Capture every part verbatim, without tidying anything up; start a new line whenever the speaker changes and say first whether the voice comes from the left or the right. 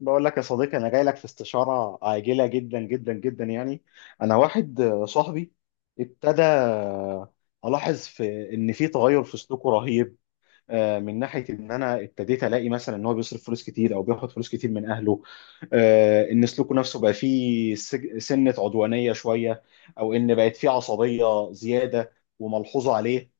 left: بقول لك يا صديقي، انا جاي لك في استشاره عاجله جدا جدا جدا، يعني انا واحد صاحبي ابتدى الاحظ في ان في تغير في سلوكه رهيب. آه، من ناحيه ان انا ابتديت الاقي مثلا ان هو بيصرف فلوس كتير، او بياخد فلوس كتير من اهله. آه، ان سلوكه نفسه بقى فيه سج- سنه عدوانيه شويه، او ان بقت فيه عصبيه زياده وملحوظه عليه.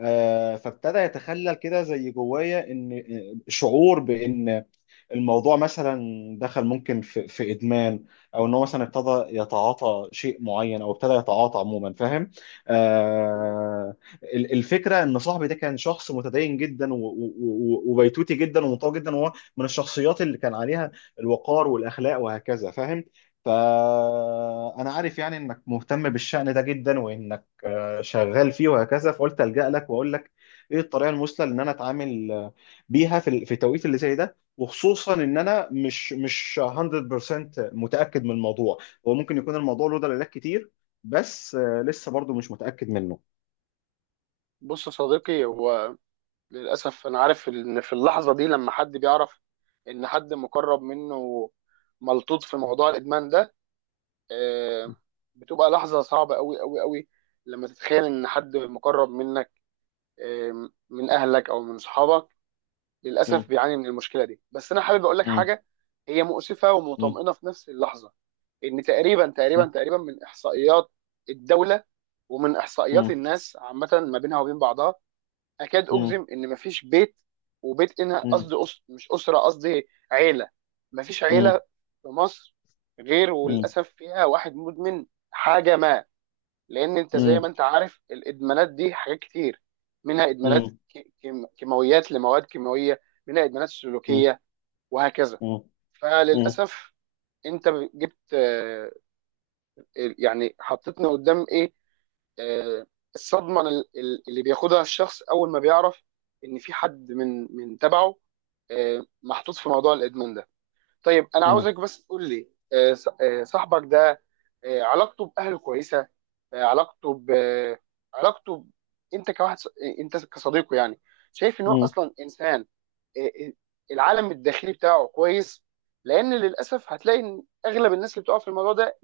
left: آه، فابتدى يتخلل كده زي جوايا ان آه، شعور بان الموضوع مثلا دخل ممكن في, في ادمان، او ان هو مثلا ابتدى يتعاطى شيء معين، او ابتدى يتعاطى عموما فاهم. آه ال- الفكره ان صاحبي ده كان شخص متدين جدا، و- و- و- وبيتوتي جدا، ومنطوي جدا، وهو من الشخصيات اللي كان عليها الوقار والاخلاق وهكذا فاهم. فأنا عارف يعني إنك مهتم بالشأن ده جدا، وإنك آه، شغال فيه وهكذا، فقلت ألجأ لك وأقول لك إيه الطريقة المثلى إن أنا أتعامل آه، بيها في ال- في التوقيت اللي زي ده، وخصوصا ان انا مش مش مائة في المائة متاكد من الموضوع. هو ممكن يكون الموضوع له دلالات كتير، بس آه، لسه برضو مش متاكد منه.
right: بص يا صديقي، هو للأسف أنا عارف إن في اللحظة دي لما حد بيعرف إن حد مقرب منه ملطوط في موضوع الإدمان ده، آه، بتبقى لحظة صعبة أوي أوي أوي لما تتخيل إن حد مقرب منك، آه، من أهلك أو من صحابك
left: م-.
right: للأسف بيعاني من المشكلة دي. بس أنا حابب أقول لك
left: م-.
right: حاجة هي مؤسفة
left: م-.
right: ومطمئنة في نفس اللحظة. إن تقريبا تقريبا
left: م-.
right: تقريبا من إحصائيات الدولة ومن إحصائيات
left: م-.
right: الناس عامة ما بينها وبين بعضها، اكاد
left: م-.
right: اجزم ان مفيش بيت وبيت. هنا
left: م-.
right: قصدي أس... مش اسره، قصدي عيله. مفيش عيله
left: م-.
right: في مصر غير
left: م-. م-.
right: وللاسف فيها واحد مدمن حاجه ما. لان انت
left: م-.
right: زي ما
left: م-.
right: انت عارف الادمانات دي حاجات كتير. منها ادمانات ك- كيم- كيماويات لمواد كيماويه، منها ادمانات سلوكيه وهكذا.
left: م-. م-.
right: فللاسف انت جبت، آه، يعني حطيتنا قدام ايه. آه، الصدمه ال- ال- اللي بياخدها الشخص اول ما بيعرف ان في حد من من تبعه آه، محطوط في موضوع الادمان ده. طيب انا
left: م-.
right: عاوزك بس تقول لي، آه، ص- آه، صاحبك ده، آه، علاقته باهله كويسه؟ آه، علاقته ب علاقته ب... انت كواحد ص- انت كصديقه يعني شايف ان هو
left: م-.
right: اصلا انسان، آه، آه، العالم الداخلي بتاعه كويس؟ لان للاسف هتلاقي ان اغلب الناس اللي بتقع في الموضوع ده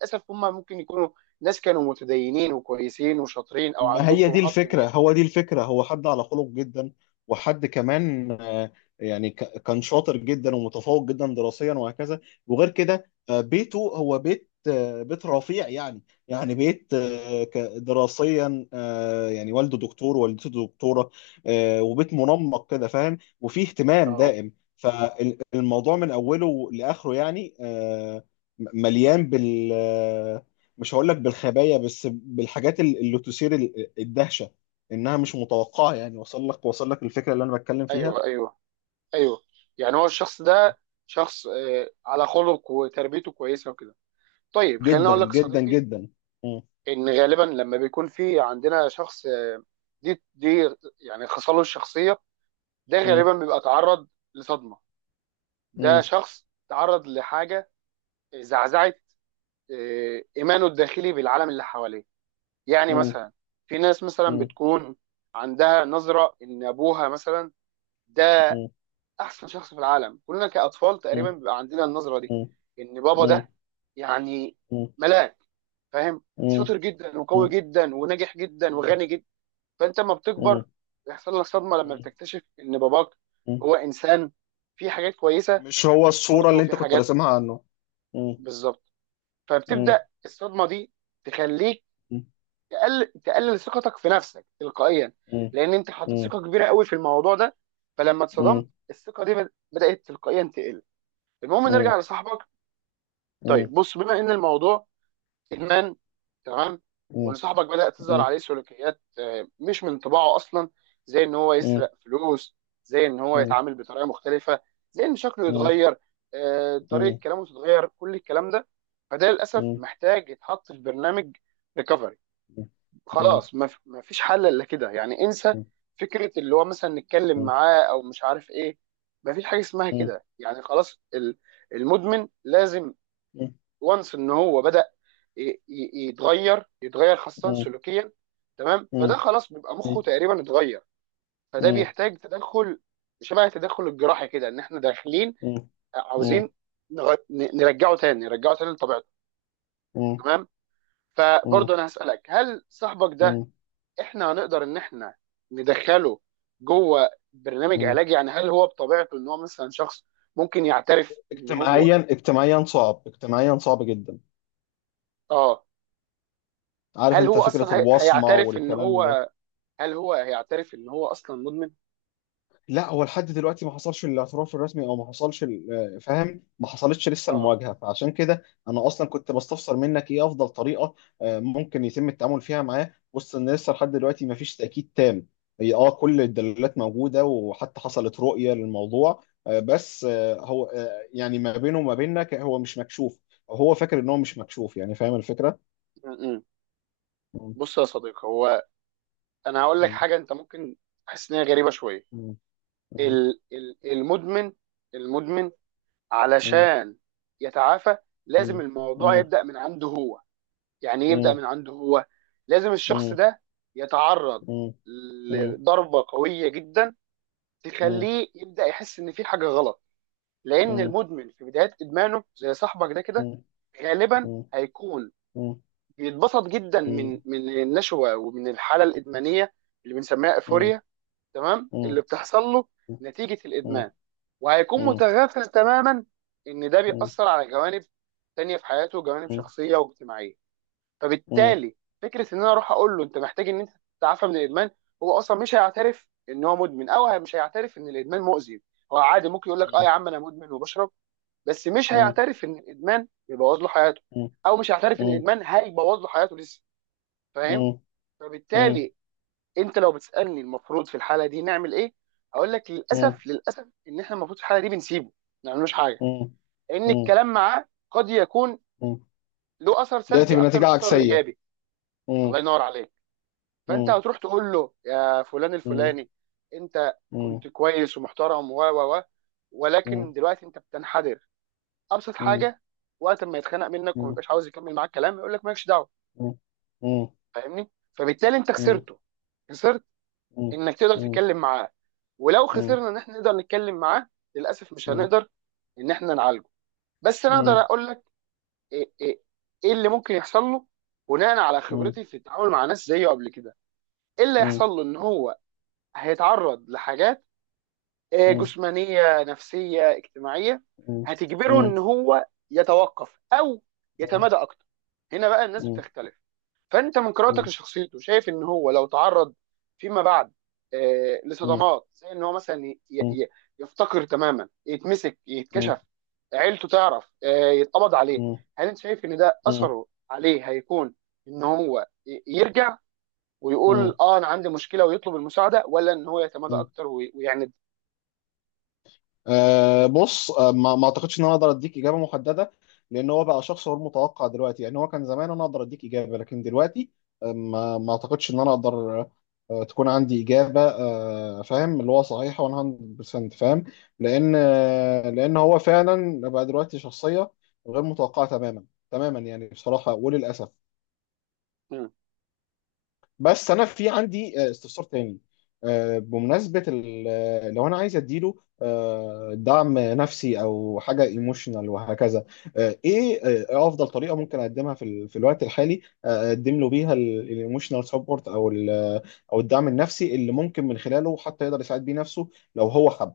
right: للاسف هم ممكن يكونوا ناس كانوا متدينين وكويسين وشاطرين او
left: ما
right: عندهم
left: هي دي
right: طموحات
left: الفكرة،
right: كبيره.
left: هو دي الفكرة، هو حد على خلق جدا. وحد كمان، آه، يعني ك- كان شاطر جدا، ومتفوق جدا دراسيا وهكذا. وغير كده، آه، بيته هو بيت آه، بيت رفيع يعني. يعني بيت، آه، ك- دراسيا، آه، يعني والده دكتور، والدته دكتورة. آه، وبيت منمق كده فاهم، وفيه اهتمام
right: اه،
left: دائم. فالموضوع من أوله لآخره يعني، آه، م- مليان بال آه، مش هقول لك بالخبايا، بس بالحاجات ال- اللي تثير ال- الدهشه، انها مش متوقعه، يعني وصل لك وصل لك الفكره اللي انا بتكلم فيها.
right: ايوه، ايوه، ايوه. يعني هو الشخص ده شخص آه، على خلق وتربيته كويسه وكده. طيب خليني
left: جدا
right: اقول لك يا
left: جدا
right: صديقي،
left: جدا. م-.
right: ان غالبا لما بيكون في عندنا شخص آه، دي دي يعني خصاله الشخصيه، ده
left: م-.
right: غالبا بيبقى تعرض لصدمه. ده
left: م-.
right: شخص تعرض لحاجه زعزعت آه، ايمانه الداخلي بالعالم اللي حواليه. يعني
left: م-.
right: مثلا في ناس مثلا
left: م-.
right: بتكون عندها نظره ان ابوها مثلا ده
left: م-.
right: احسن شخص في العالم. كلنا كاطفال تقريبا
left: م-.
right: بيبقى عندنا النظره دي،
left: م-.
right: ان بابا
left: م-.
right: ده يعني
left: م-. م-.
right: ملاك، فاهم، شاطر جدا وقوي
left: م-.
right: جدا وناجح جدا وغني جدا. فانت لما
left: م-. م-.
right: بتكبر بيحصل لك صدمه لما بتكتشف ان باباك
left: م-.
right: هو انسان فيه حاجات كويسه
left: مش هو الصوره
right: برضه
left: اللي
right: وفيه
left: انت كنت
right: حاجات.
left: راسمها عنه. م-.
right: بالظبط. فبتبدا
left: م-.
right: الصدمه دي تخليك
left: م-.
right: تقل... تقلل ثقتك في نفسك تلقائيا،
left: م-.
right: لان انت
left: م-.
right: حطيت
left: م-.
right: ثقه كبيره قوي في الموضوع ده، فلما اتصدمت
left: م-.
right: الثقه دي بد- بدات تلقائيا تقل. المهم
left: م-.
right: نرجع
left: م-.
right: لصاحبك.
left: م-.
right: طيب بص، بما ان الموضوع ادمان، تمام، وان صاحبك بدأ تظهر
left: م-.
right: عليه سلوكيات آه، مش من طباعه اصلا، زي ان هو
left: م-.
right: يسرق فلوس، زي ان هو يتعامل بطريقه مختلفه، زي ان شكله يتغير، آه، طريقه كلامه تتغير، كل الكلام ده، فده للاسف
left: م-.
right: محتاج يتحط في برنامج ريكفري.
left: م-. م-.
right: خلاص، ما ف- ما فيش حل الا كده، يعني انسى فكره اللي هو مثلا نتكلم معاه او مش عارف ايه. ما فيش حاجه اسمها كده يعني خلاص. ال- المدمن لازم. وانس ان هو بدأ ي- ي- يتغير يتغير خاصه سلوكيا. تمام. فده خلاص بيبقى مخه تقريبا اتغير، فده بيحتاج تدخل شبه التدخل الجراحي كده، ان احنا داخلين عاوزين نغ- ن- نرجعه تاني نرجعه تاني لطبيعته. تمام. فبرضه انا هسألك، هل صاحبك ده احنا هنقدر ان احنا ندخله جوه برنامج علاجي؟ يعني هل هو بطبيعته ان هو مثلا شخص ممكن يعترف ان هو...
left: اجتماعيا اجتماعيا صعب، اجتماعيا صعب جدا.
right: اه.
left: عارف
right: هل
left: انت
right: هو
left: فكرة
right: اصلا هي-
left: الوصمة
right: هيعترف ان
left: والكلام ده.
right: هو، هل هو هيعترف ان هو اصلا مدمن؟
left: لا، هو لحد دلوقتي ما حصلش الاعتراف الرسمي، او ما حصلش ال- فاهم ما حصلتش لسه
right: اه.
left: المواجهه، فعشان كده انا اصلا كنت بستفسر منك ايه افضل طريقه آه، ممكن يتم التعامل فيها معاه، وسط ان لسه لحد دلوقتي ما فيش تاكيد تام. هي اه كل الدلالات موجوده، وحتى حصلت رؤيه للموضوع، آه، بس آه، هو، آه، يعني ما بينه وما بيننا ك- هو مش مكشوف، أو هو فاكر ان هو مش مكشوف، يعني فاهم الفكره؟
right: م-م.
left: مم.
right: بص يا صديقي، هو انا هقول لك
left: مم.
right: حاجه انت ممكن تحس ان هي غريبه شويه.
left: مم.
right: ال ال المدمن المدمن
left: مم.
right: علشان يتعافى لازم
left: مم.
right: الموضوع
left: مم.
right: يبدا من عنده هو. يعني إيه يبدا
left: مم.
right: من عنده هو؟ لازم الشخص
left: مم.
right: ده يتعرض
left: مم.
right: لضربه قويه جدا
left: مم.
right: تخليه يبدا يحس ان في حاجه غلط. لان
left: مم.
right: المدمن في بدايه ادمانه زي صاحبك ده كده،
left: مم.
right: غالبا
left: مم.
right: هيكون
left: مم.
right: بيتبسط جدا من
left: مم.
right: من النشوه ومن الحاله الادمانيه اللي بنسميها
left: مم.
right: ايفوريا، تمام،
left: مم.
right: اللي بتحصل له نتيجه
left: مم.
right: الادمان. وهيكون
left: مم.
right: متغافل تماما ان ده
left: مم.
right: بيأثر على جوانب تانية في حياته، جوانب
left: مم.
right: شخصيه واجتماعيه.
left: مم.
right: فبالتالي فكره ان انا اروح اقول له انت محتاج ان انت تتعافى من الادمان، هو اصلا مش هيعترف ان هو مدمن، او مش هيعترف ان الادمان مؤذي. هو عادي ممكن يقول لك اه يا عم انا مدمن وبشرب، بس مش
left: مم.
right: هيعترف ان الادمان بيبوظ له حياته، او مش هيعترف ان
left: مم.
right: الادمان هيبوظ له حياته لسه.
left: مم.
right: فاهم؟
left: مم.
right: فبالتالي انت لو بتسالني المفروض في الحاله دي نعمل ايه، هقول لك
left: مم.
right: للاسف للاسف ان احنا المفروض في الحاله دي بنسيبه، ما نعملوش حاجه.
left: مم.
right: لان
left: مم.
right: الكلام معاه قد يكون
left: مم.
right: له اثر سلبي
left: يأتي
right: اكتر
left: بنتيجة
right: من اثره
left: عكسية.
right: الايجابي.
left: مم.
right: الله ينور عليك. فانت
left: مم.
right: هتروح تقول له يا فلان
left: مم.
right: الفلاني، انت
left: مم.
right: كنت كويس ومحترم و و و ولكن
left: مم.
right: دلوقتي انت بتنحدر. ابسط
left: مم.
right: حاجه، وقت ما يتخانق منك وما
left: مم.
right: يبقاش عاوز يكمل معاك كلام يقول لك مالكش دعوه.
left: مم. مم.
right: فاهمني؟ فبالتالي انت
left: مم.
right: خسرته، خسرت
left: مم.
right: انك تقدر تتكلم معاه، ولو
left: مم.
right: خسرنا ان احنا نقدر نتكلم معاه، للاسف مش
left: مم.
right: هنقدر ان احنا نعالجه. بس انا
left: مم.
right: اقدر
left: مم.
right: اقول لك ايه إيه- إيه اللي ممكن يحصل له بناء على
left: مم.
right: خبرتي في التعامل مع ناس زيه قبل كده. ايه اللي
left: مم.
right: هيحصل له؟ ان هو هيتعرض لحاجات آه،
left: مم.
right: جسمانيه نفسيه اجتماعيه
left: مم.
right: هتجبره ان هو يتوقف او يتمادى اكتر. هنا بقى الناس
left: مم. مم.
right: بتختلف. فانت من قراءتك لشخصيته شايف ان هو لو تعرض فيما بعد آه، لصدمات، زي ان هو مثلا ي-
left: مم.
right: ي- يفتقر تماما، يتمسك،
left: مم.
right: يتكشف، عيلته تعرف، آه، يتقبض عليه،
left: مم.
right: هل انت شايف ان ده
left: مم.
right: اثره عليه هيكون ان هو ي- يرجع
left: مم.
right: ويقول اه انا عندي مشكله ويطلب المساعده، ولا ان هو يتمادى
left: مم.
right: اكتر وي- ويعند؟
left: أه بص، أه ما ما اعتقدش ان انا اقدر اديك اجابه محدده، لان هو بقى شخص غير متوقع دلوقتي، يعني هو كان زمان انا اقدر اديك اجابه، لكن دلوقتي أه ما ما اعتقدش ان انا اقدر أه تكون عندي اجابه، أه فاهم اللي هو صحيحه مية بالمية فاهم. لان أه لان هو فعلا بقى دلوقتي شخصيه غير متوقعه تماما. تماما، يعني بصراحه وللاسف. بس انا في عندي، آه، استفسار تاني. آه، بمناسبه ال- آه، لو انا عايز اديله آه، دعم نفسي، او حاجه ايموشنال وهكذا، آه، ايه آه، ايه افضل طريقه ممكن اقدمها في ال- في الوقت الحالي، آه، اقدم له بيها الايموشنال سبورت، او ال- آه، او الدعم النفسي اللي ممكن من خلاله حتى يقدر يساعد بيه نفسه، لو هو حب.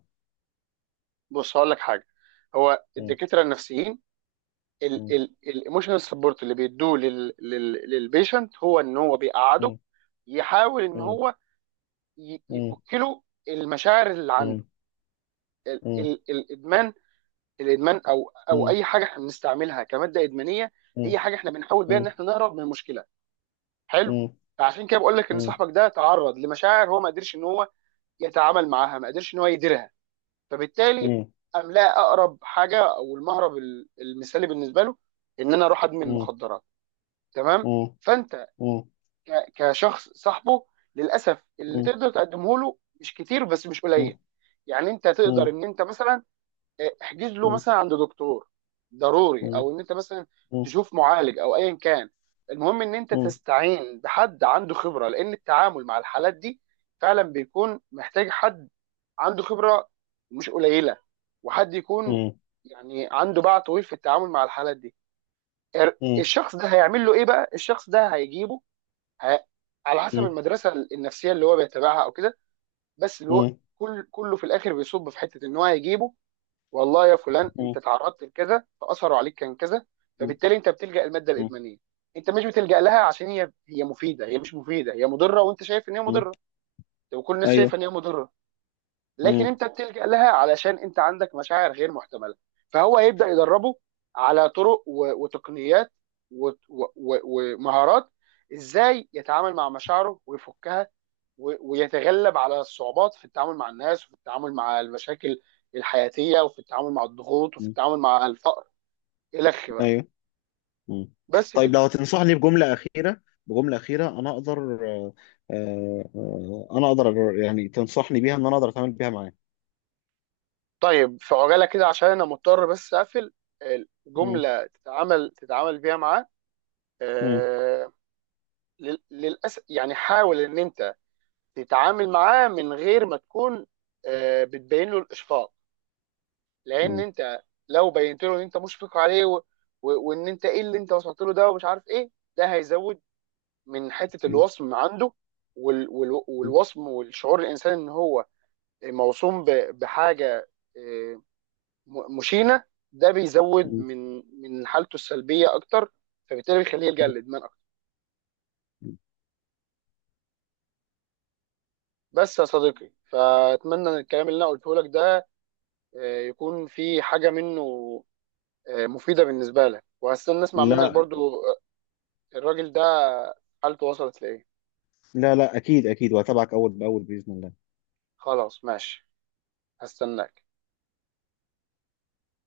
right: بص هقول لك حاجه. هو
left: مم،
right: الدكاتره النفسيين
left: مم،
right: الايموشنال سبورت اللي بيدوه لل- لل- للبيشنت هو ان هو بيقعده
left: مم،
right: يحاول ان
left: مم،
right: هو ي-
left: مم،
right: يفك له المشاعر اللي
left: مم،
right: عنده. ال-
left: مم،
right: ال- الادمان الادمان او او
left: مم،
right: اي حاجه احنا بنستعملها كماده ادمانيه،
left: مم،
right: هي حاجه احنا بنحاول بيها ان
left: مم،
right: احنا نهرب من المشكله. حلو.
left: مم،
right: عشان كده بقول لك ان
left: مم،
right: صاحبك ده تعرض لمشاعر هو ما قدرش ان هو يتعامل معاها، ما قدرش ان هو يديرها. فبالتالي املاء اقرب حاجه او المهرب ال- المثالي بالنسبه له ان انا اروح ادمن
left: مم،
right: مخدرات. تمام.
left: مم،
right: فانت
left: مم،
right: ك- كشخص صاحبه، للاسف اللي
left: مم،
right: تقدر تقدمه له مش كتير بس مش
left: مم.
right: قليل. يعني انت تقدر
left: مم.
right: ان انت مثلا احجز له
left: مم.
right: مثلا عند دكتور ضروري،
left: مم.
right: او ان انت مثلا
left: مم.
right: تشوف معالج او ايا كان. المهم ان انت
left: مم.
right: تستعين بحد عنده خبره، لان التعامل مع الحالات دي فعلا بيكون محتاج حد عنده خبره مش قليله، وحد يكون
left: مم.
right: يعني عنده باع طويل في التعامل مع الحالات دي. ار-
left: مم.
right: الشخص ده هيعمل له ايه بقى؟ الشخص ده هيجيبه... ه... على حسب
left: مم.
right: المدرسه النفسيه اللي هو بيتبعها او كده. بس اللي هو كل كله في الاخر بيصب في حته ان هو هيجيبه، والله يا فلان
left: مم.
right: انت تعرضت لكذا فاثروا عليك كان كذا،
left: مم.
right: فبالتالي انت بتلجأ الماده
left: مم.
right: الادمانيه. انت مش بتلجأ لها عشان هي هي مفيده، هي مش مفيده، هي مضره، وانت شايف ان هي
left: مم.
right: مضره، وكل الناس
left: ايوه.
right: شايفه ان هي مضره، لكن
left: مم.
right: انت بتلجأ لها علشان انت عندك مشاعر غير محتمله. فهو هيبدأ يدربه على طرق و- وتقنيات و- و- و- ومهارات ازاي يتعامل مع مشاعره ويفكها و- ويتغلب على الصعوبات، في التعامل مع الناس، وفي التعامل مع المشاكل الحياتية، وفي التعامل مع الضغوط، وفي
left: مم.
right: التعامل مع الفقر، إلخ بقى.
left: ايوه. مم.
right: بس
left: طيب،
right: كده.
left: لو هتنصحني بجمله اخيره بجمله اخيره انا اقدر آه، آه، آه، انا اقدر أجر- يعني تنصحني بيها ان انا اقدر اتعامل بيها معاه.
right: طيب في عجالة كده عشان أنا مضطر بس أقفل،
left: مم.
right: الجملة تتعامل تتعامل بيها معاه.
left: مم.
right: آه للأسف يعني، حاول إن أنت تتعامل معاه من غير ما تكون آه بتبين له الإشفاق. لأن
left: مم.
right: أنت لو بينت له إن أنت مشفق عليه و- و- وإن أنت إيه اللي أنت وصلت له ده ومش عارف إيه، ده هيزود من حته
left: مم.
right: الوصم عنده. وال- وال- والوصم والشعور الانسان ان هو موصوم ب- بحاجه آه، م- مشينه، ده بيزود
left: مم.
right: من من حالته السلبيه اكتر، فبالتالي بيخليه يلجا للادمان اكتر.
left: مم.
right: بس يا صديقي، فاتمنى ان الكلام اللي انا قلته لك ده آه، يكون في حاجه منه آه، مفيده بالنسبه لك، وهستنى اسمع منك
left: لا،
right: برضو آه، الراجل ده حالته وصلت لايه.
left: لا، لا، اكيد اكيد، وهتابعك اول باول باذن الله.
right: خلاص ماشي. هستناك.